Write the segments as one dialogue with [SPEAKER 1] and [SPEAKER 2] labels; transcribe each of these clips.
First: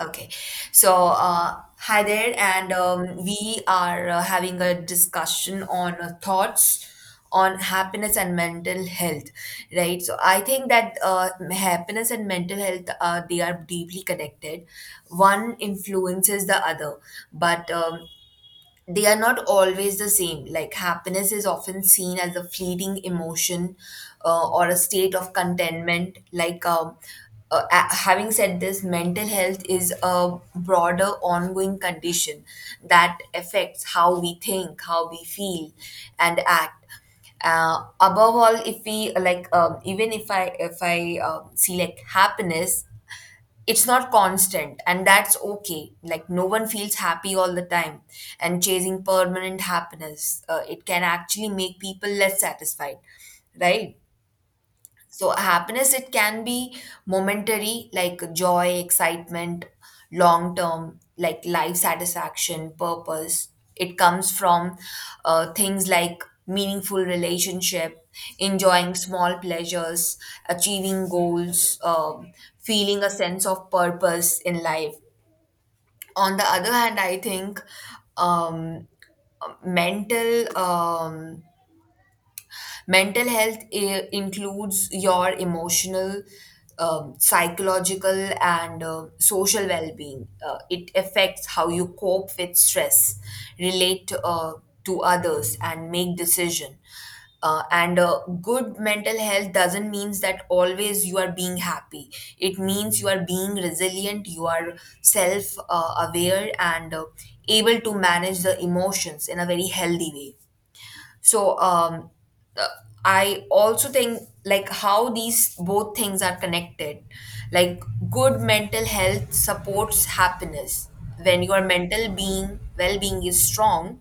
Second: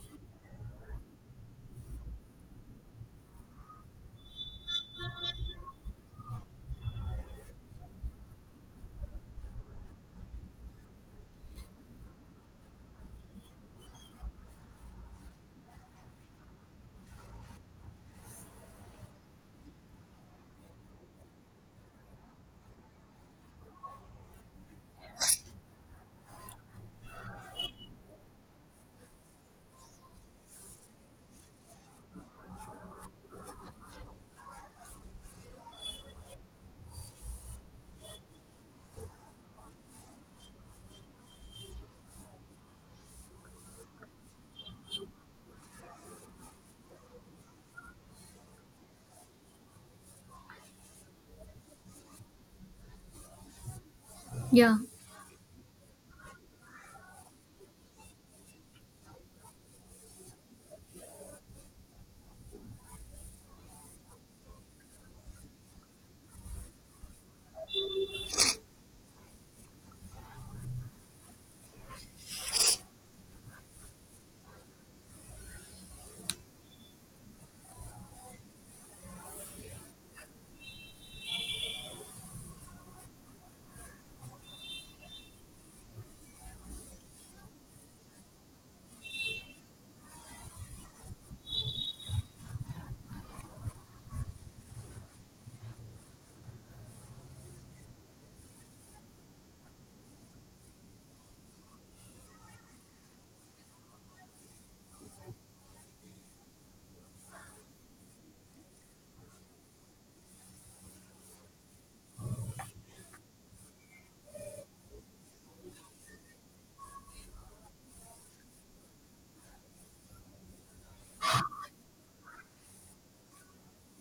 [SPEAKER 1] Okay. So, hi there, and we are having a discussion on thoughts on happiness and mental health, right? So, I think that happiness and mental health they are deeply connected. One influences the other, but they are not always the same. Like happiness is often seen as a fleeting emotion or a state of contentment. Having said this, mental health is a broader, ongoing condition that affects how we think, how we feel, and act. Above all, if we like, even if I see like happiness. It's not constant and that's okay, like no one feels happy all the time, and chasing permanent happiness it can actually make people less satisfied, right?
[SPEAKER 2] Yeah,
[SPEAKER 1] So happiness, it can be momentary, like joy, excitement, long term, like life satisfaction, purpose. It comes from things like meaningful relationship, enjoying small pleasures, achieving goals, feeling a sense of purpose in life. On the other hand, I think um, mental um, mental health includes your emotional, psychological, and social well being. It affects how you cope with stress, relate to others, and make decision. And Good mental health doesn't means that always you are being happy, it means you are being resilient, you are self aware and able to manage the emotions in a very healthy way. so um, uh, I also think like how these both things are connected. Like good mental health supports happiness. When your mental being well-being is strong,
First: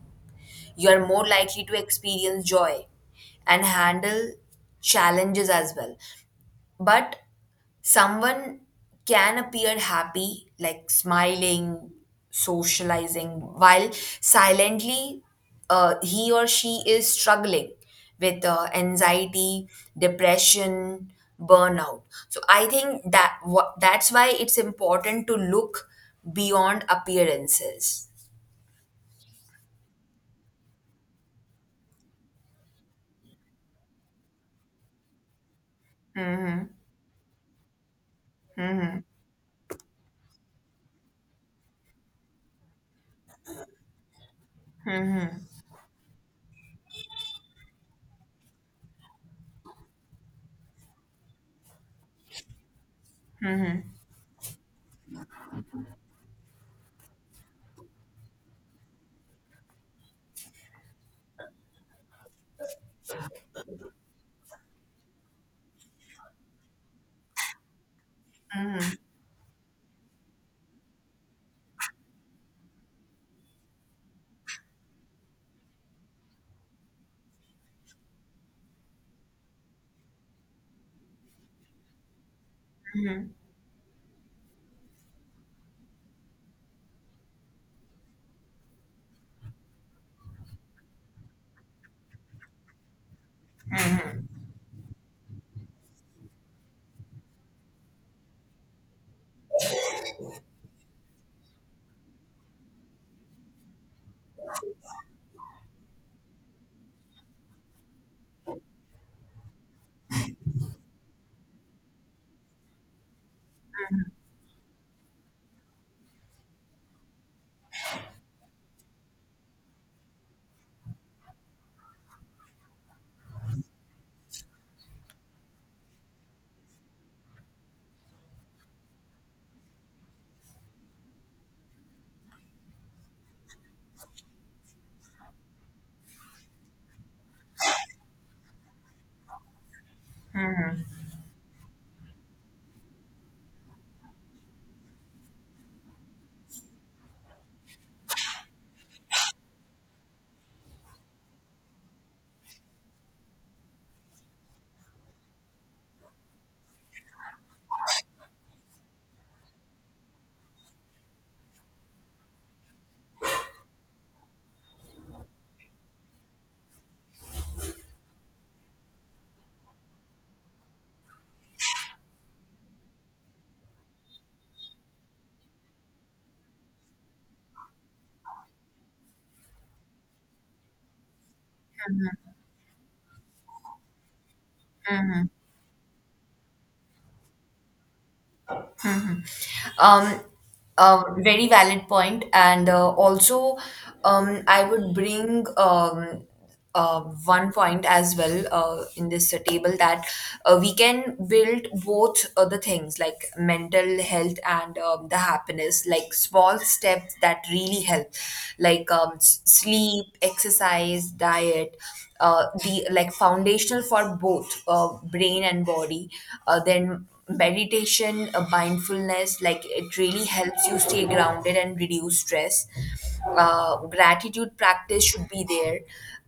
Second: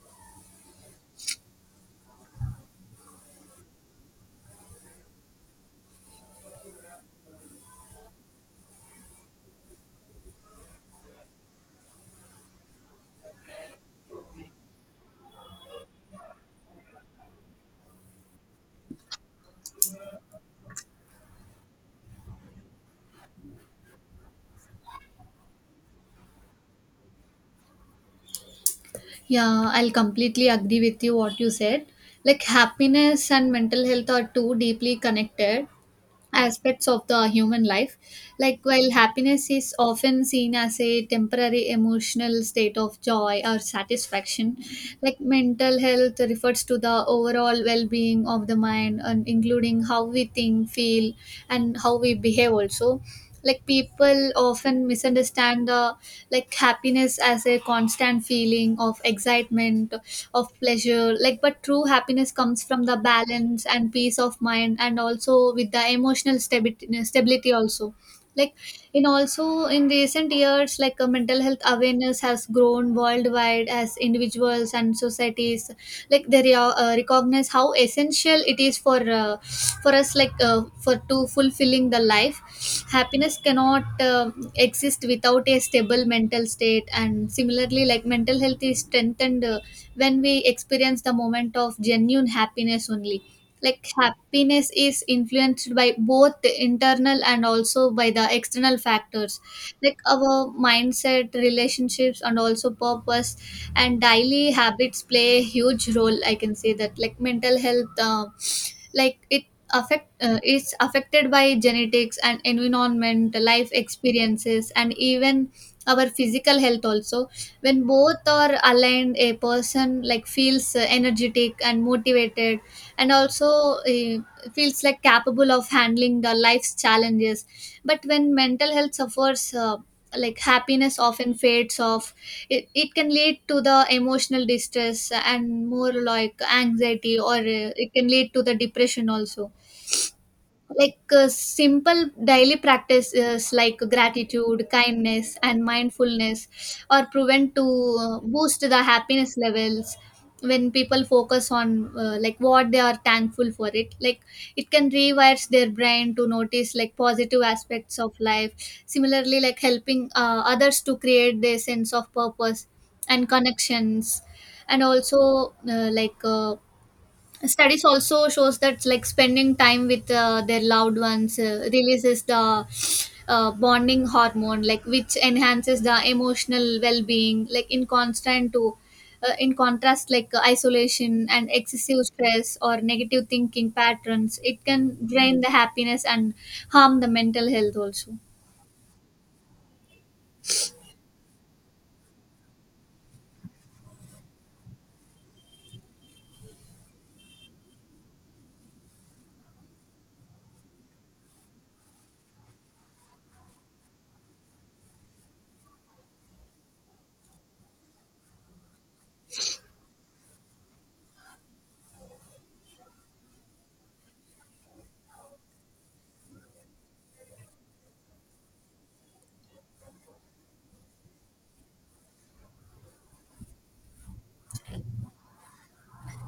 [SPEAKER 1] you are more likely to experience joy and handle challenges as well. But someone can appear happy, like smiling, socializing, while silently he or she is struggling with anxiety, depression, burnout. So I think that that's why it's important to look beyond appearances.
[SPEAKER 2] yeah, I'll completely agree with you what you said. Like happiness and mental health are two deeply connected
[SPEAKER 1] Hmm.
[SPEAKER 2] aspects of the human life. Like while happiness is often seen as a temporary emotional state of joy or satisfaction, like mental health refers to the overall well-being of the mind and including how we think, feel, and how we behave also. Like people often misunderstand the like happiness as a constant feeling of excitement of pleasure, like but true happiness comes from the balance and peace of mind and also with the emotional stability also. Like in also in recent years, like mental health awareness has grown worldwide as individuals and societies like they recognize how essential it is for us, like for to fulfilling the life. Happiness cannot exist without a stable mental state, and similarly like mental health is strengthened when we experience the moment of genuine happiness only. Like happiness is influenced by both the internal and also by the external factors, like our mindset, relationships and also purpose and daily habits play a huge role, I can say that. Like mental health like it affect it's affected by genetics and environment, life experiences and even our physical health also. When both are aligned, a person like feels energetic and motivated and also feels like capable of handling the life's challenges. But when mental health suffers, like happiness often fades off. It can lead to the emotional distress and more like anxiety, or it can lead to the depression also. Like simple daily practices like gratitude, kindness and mindfulness are proven to boost the happiness levels. When people focus on like what they are thankful for it, like it can rewires their brain to notice like positive aspects of life. Similarly, like helping others to create their sense of purpose and connections and also Studies also shows that like spending time with their loved ones releases the bonding hormone, like which enhances the emotional well-being. In contrast, like isolation and excessive stress or negative thinking patterns, it can drain the happiness and harm the mental health also.
[SPEAKER 1] Um, Very valid point, and also I would bring one point as well in this table that we can build both the things like mental health and the happiness, like small steps that really help, like sleep, exercise, diet. The like foundational for both brain and body, then meditation, mindfulness, like it really helps you stay grounded and reduce stress. Gratitude practice should be there,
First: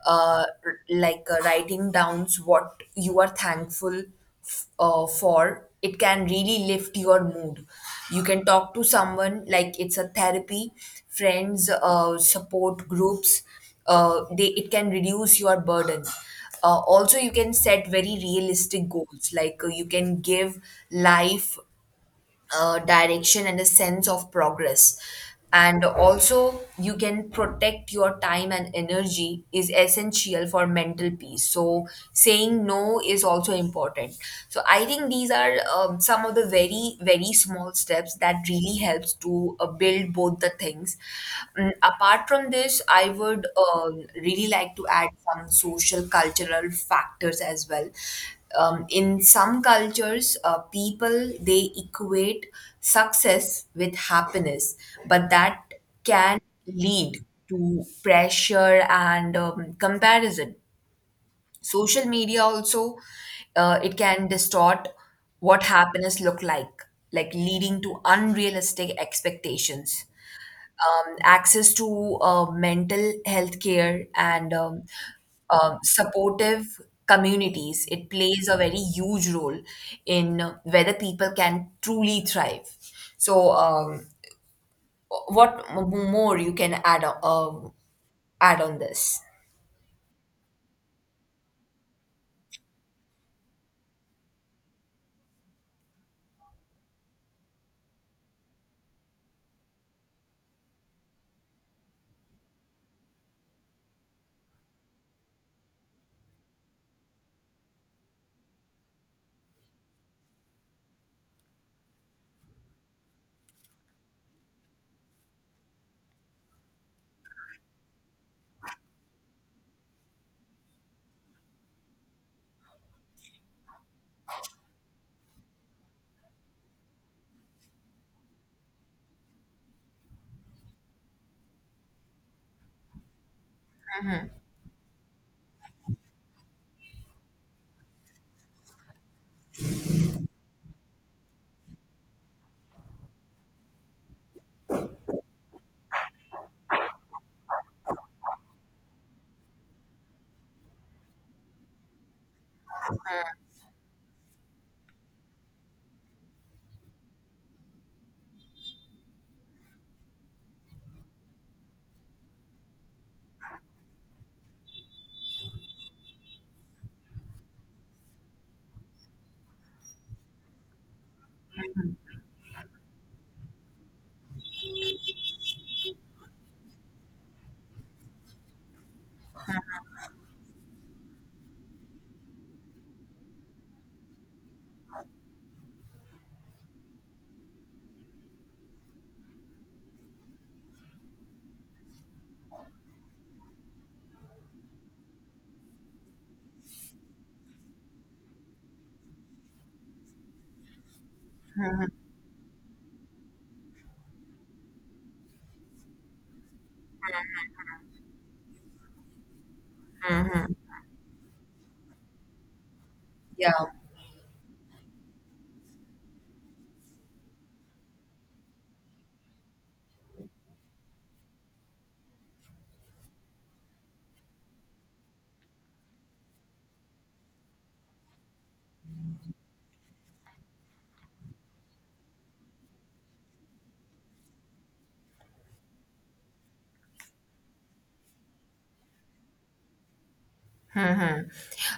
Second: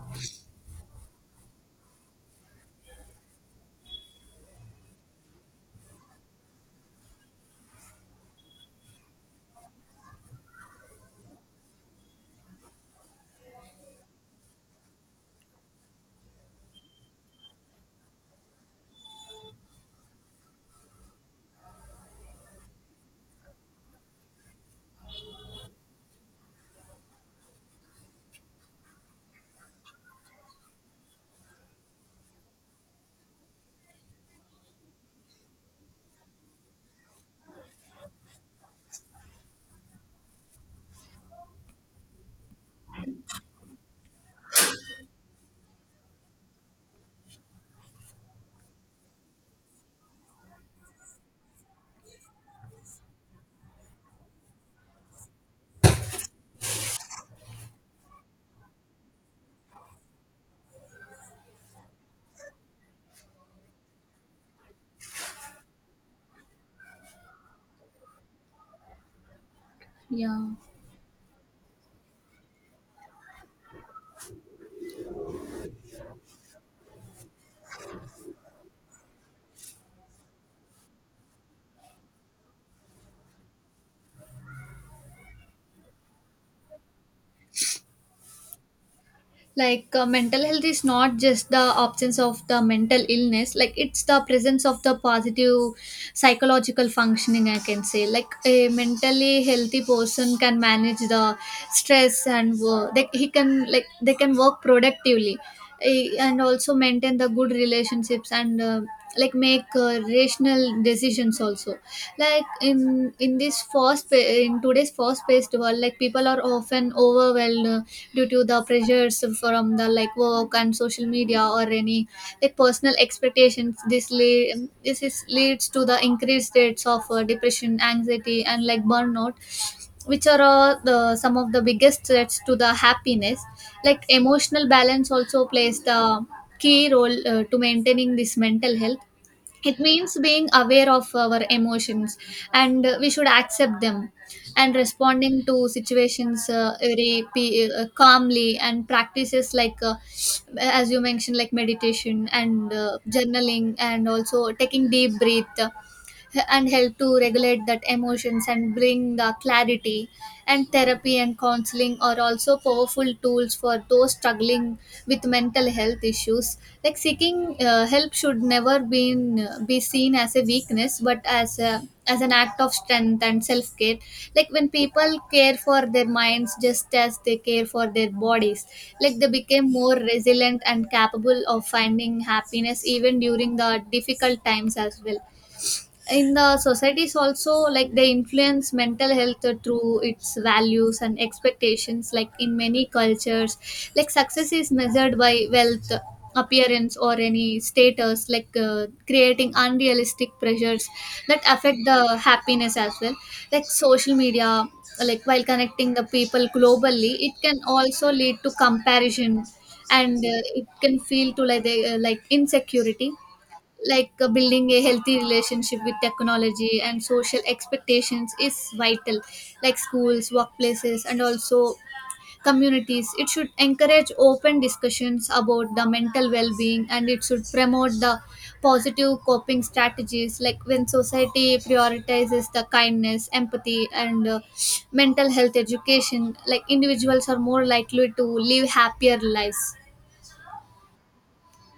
[SPEAKER 1] writing down what you are thankful for. It can really lift your mood. You can talk to someone like it's a therapy, friends, support groups. They It can reduce your burden. Uh, also, you can set very realistic goals, like you can give life direction and a sense of progress. And also, you can protect your time and energy is essential for mental peace. So, saying no is also important. So, I think these are some of the very, very small steps that really helps to build both the things. Mm, apart from this, I would really like to add some social cultural factors as well. In some cultures people they equate success with happiness, but that can lead to pressure and comparison. Social media also, it can distort what happiness look like leading to unrealistic expectations.
[SPEAKER 2] Yeah.
[SPEAKER 1] Access to mental health care and supportive communities. It plays a very huge role in whether people can truly thrive. So, what more you can add add on this?
[SPEAKER 2] Like mental health is not just the absence of the mental illness, like it's the presence of the positive psychological functioning, I can say. Like a mentally healthy person can manage the stress and work they can work productively, eh, and also maintain the good relationships and like make rational decisions also. Like in today's fast paced world, like people are often overwhelmed due to the pressures from the like work and social media or any like personal expectations. This is leads to the increased rates of depression, anxiety and like burnout, which are the some of the biggest threats to the happiness. Like emotional balance also plays the key role to maintaining this mental health. It means being aware of our emotions and we should accept them and responding to situations calmly, and practices like as you mentioned like meditation and journaling and also taking deep breath and help to regulate that emotions and bring the clarity. And therapy and counseling are also powerful tools for those struggling with mental health issues. Like seeking help should never been be seen as a weakness but as a as an act of strength and self care. Like when people care for their minds just as they care for their bodies, like they became more resilient and capable of finding happiness even during the difficult times as well. In the societies also, like they influence mental health through its values and expectations. Like in many cultures, like success is measured by wealth, appearance or any status, like creating unrealistic pressures that affect the happiness as well. Like social media, like while connecting the people globally, it can also lead to comparison, and it can feel to like insecurity.
[SPEAKER 1] Yeah.
[SPEAKER 2] Like building a healthy relationship with technology and social expectations is vital. Like schools, workplaces and also communities, it should encourage open discussions about the mental well-being, and it should promote the positive coping strategies. Like when society prioritizes the kindness, empathy and mental health education, like individuals are more likely to live happier lives.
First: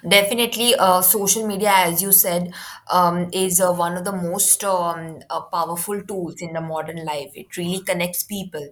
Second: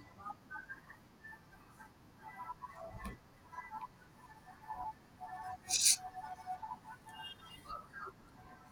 [SPEAKER 1] Definitely, social media, as you said, is one of the most powerful tools in the modern life. It really connects people.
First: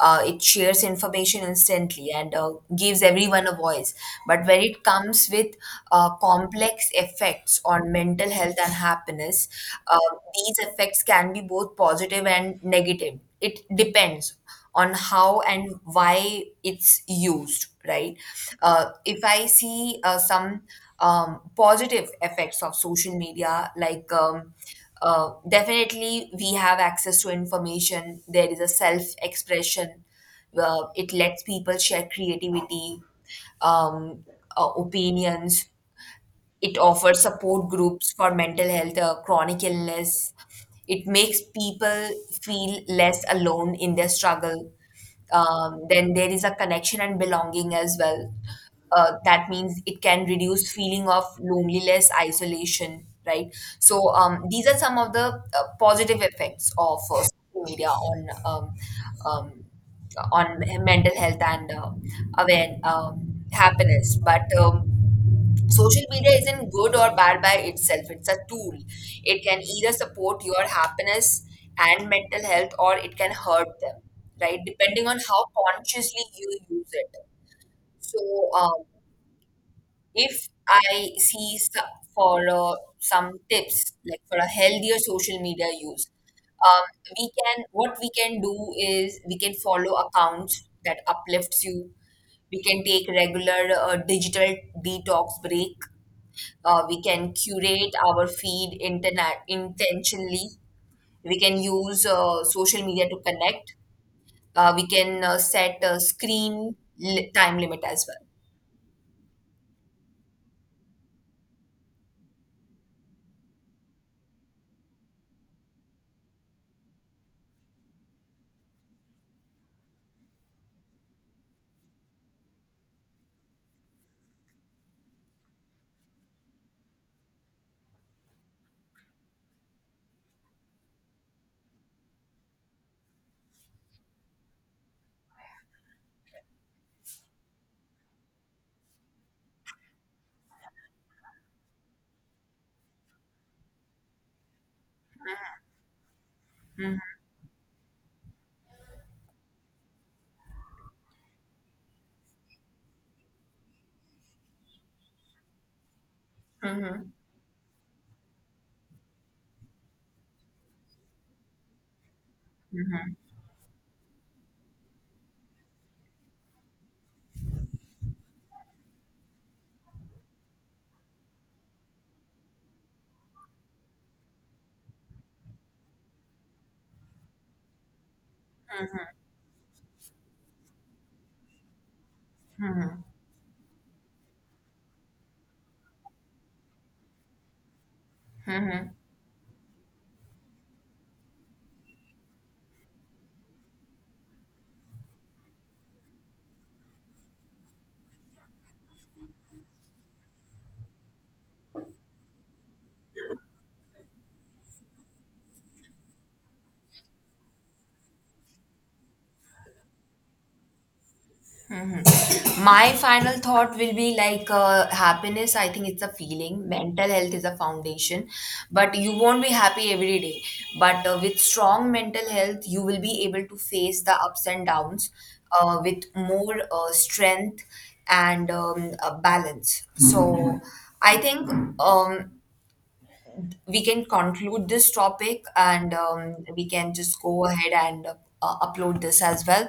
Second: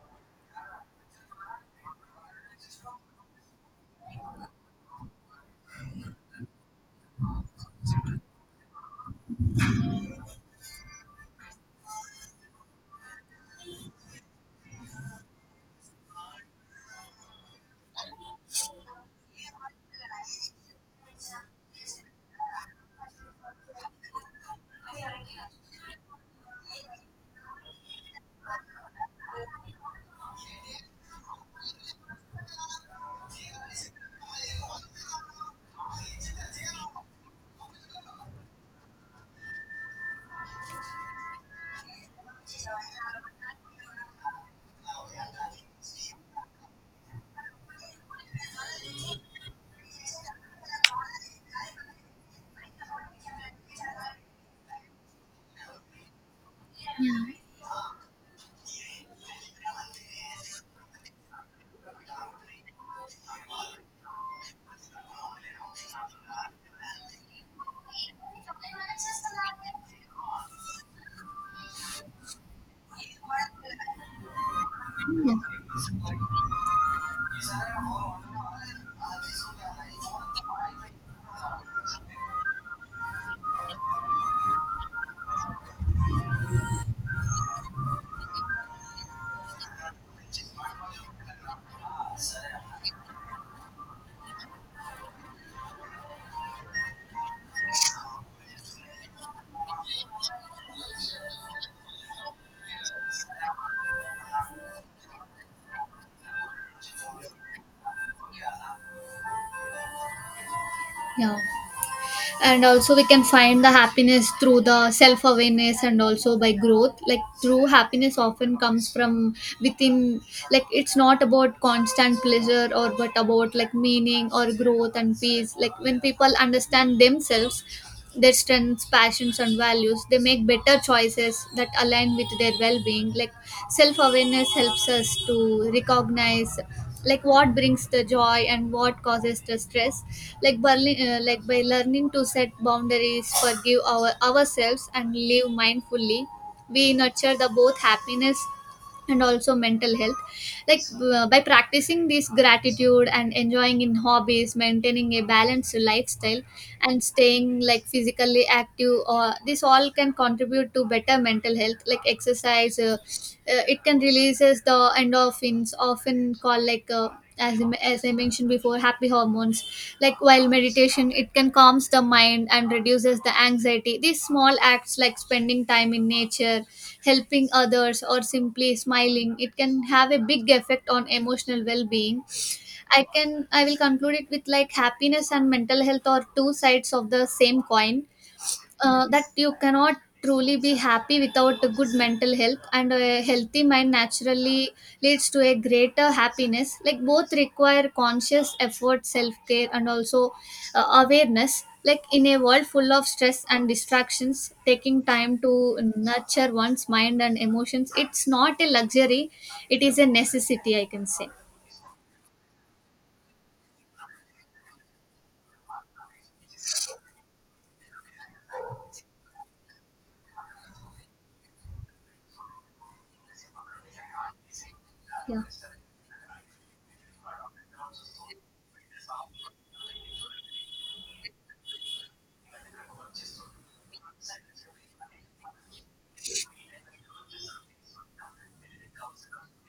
[SPEAKER 1] It shares information instantly and gives everyone a voice. But when it comes with complex effects on mental health and happiness, uh, these effects can be both positive and negative. It depends on how and why it's used, right? If I see some positive effects of social media, like definitely we have access to information, there is a self expression, it lets people share creativity, um, opinions. It offers support groups for mental health, chronic illness. It makes people feel less alone in their struggle. Then there is a connection and belonging as well. That means it can reduce feeling of loneliness, isolation, right? So these are some of the positive effects of social media um, on mental health and aware happiness. But social media isn't good or bad by itself, it's a tool. It can either support your happiness and mental health or it can hurt them, right, depending on how consciously you use it. So, um, if i see so- for some tips, like for a healthier social media use, um, we can, what we can do is, we can follow accounts that uplifts you. We can take regular digital detox break. Uh, we can curate our feed internet intentionally. We can use social media to connect. We can set a screen time limit as
[SPEAKER 2] Yeah. Yeah. And also we can find the happiness through the self awareness and also by growth. Like true happiness often comes from within. Like it's not about constant pleasure or but about like meaning or growth and peace. Like when people understand themselves, their strengths, passions and values, they make better choices that align with their well-being. Like self-awareness helps us to recognize like what brings the joy and what causes the stress. Like like by learning to set boundaries, forgive our ourselves and live mindfully, we
[SPEAKER 1] well.
[SPEAKER 2] nurture the both happiness and also mental health. Like by practicing this gratitude and enjoying in hobbies, maintaining a balanced lifestyle and
[SPEAKER 1] Hmm.
[SPEAKER 2] staying like physically active, or this all can contribute to better mental health. Like exercise
[SPEAKER 1] Hmm.
[SPEAKER 2] it can releases the endorphins, often called like as I mentioned before, happy hormones. Like while meditation, it can calms the mind and reduces the anxiety. These small acts like spending time in nature, helping others or simply smiling, it can have a big effect on emotional well-being.
[SPEAKER 1] Hmm.
[SPEAKER 2] I will conclude it with like happiness and mental health are two sides of the same coin.
[SPEAKER 1] Hmm.
[SPEAKER 2] That you cannot truly be happy without a good mental health, and a healthy mind naturally leads to a greater happiness. Like both require conscious effort, self-care and also awareness. Like in a world full of stress and distractions, taking time to nurture one's mind and emotions, it's not a luxury, it is a necessity, I can say.
[SPEAKER 1] My final thought will be like happiness. I think it's a feeling. Mental health is a foundation, but you won't be happy every day. But with strong mental health, you will be able to face the ups and downs
[SPEAKER 2] Yeah.
[SPEAKER 1] with more strength and balance. So I think um, we can conclude this topic and we can just go ahead and upload this as well.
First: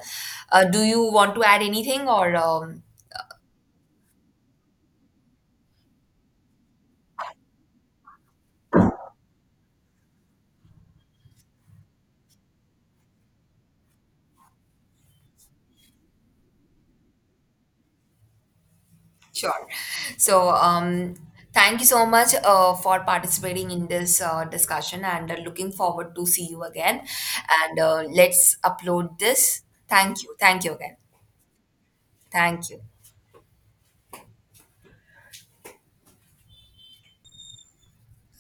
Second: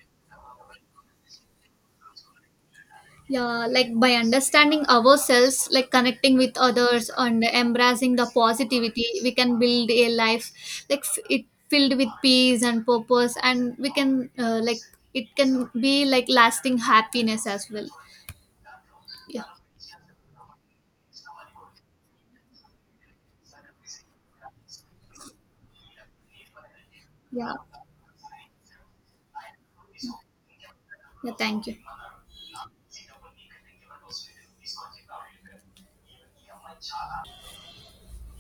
[SPEAKER 1] Do you want to add anything or?
[SPEAKER 2] Yeah, like by understanding ourselves, like connecting with others and embracing the positivity, we can build a life like f- it filled with peace and purpose, and we can like it can be like lasting happiness as well. Yeah,
[SPEAKER 1] Sure. So, thank you so much for participating in this discussion and looking forward to see you again.
[SPEAKER 2] yeah,
[SPEAKER 1] And let's upload this. Thank you. Thank you again.
[SPEAKER 2] yeah. Thank you.
[SPEAKER 1] Thank you.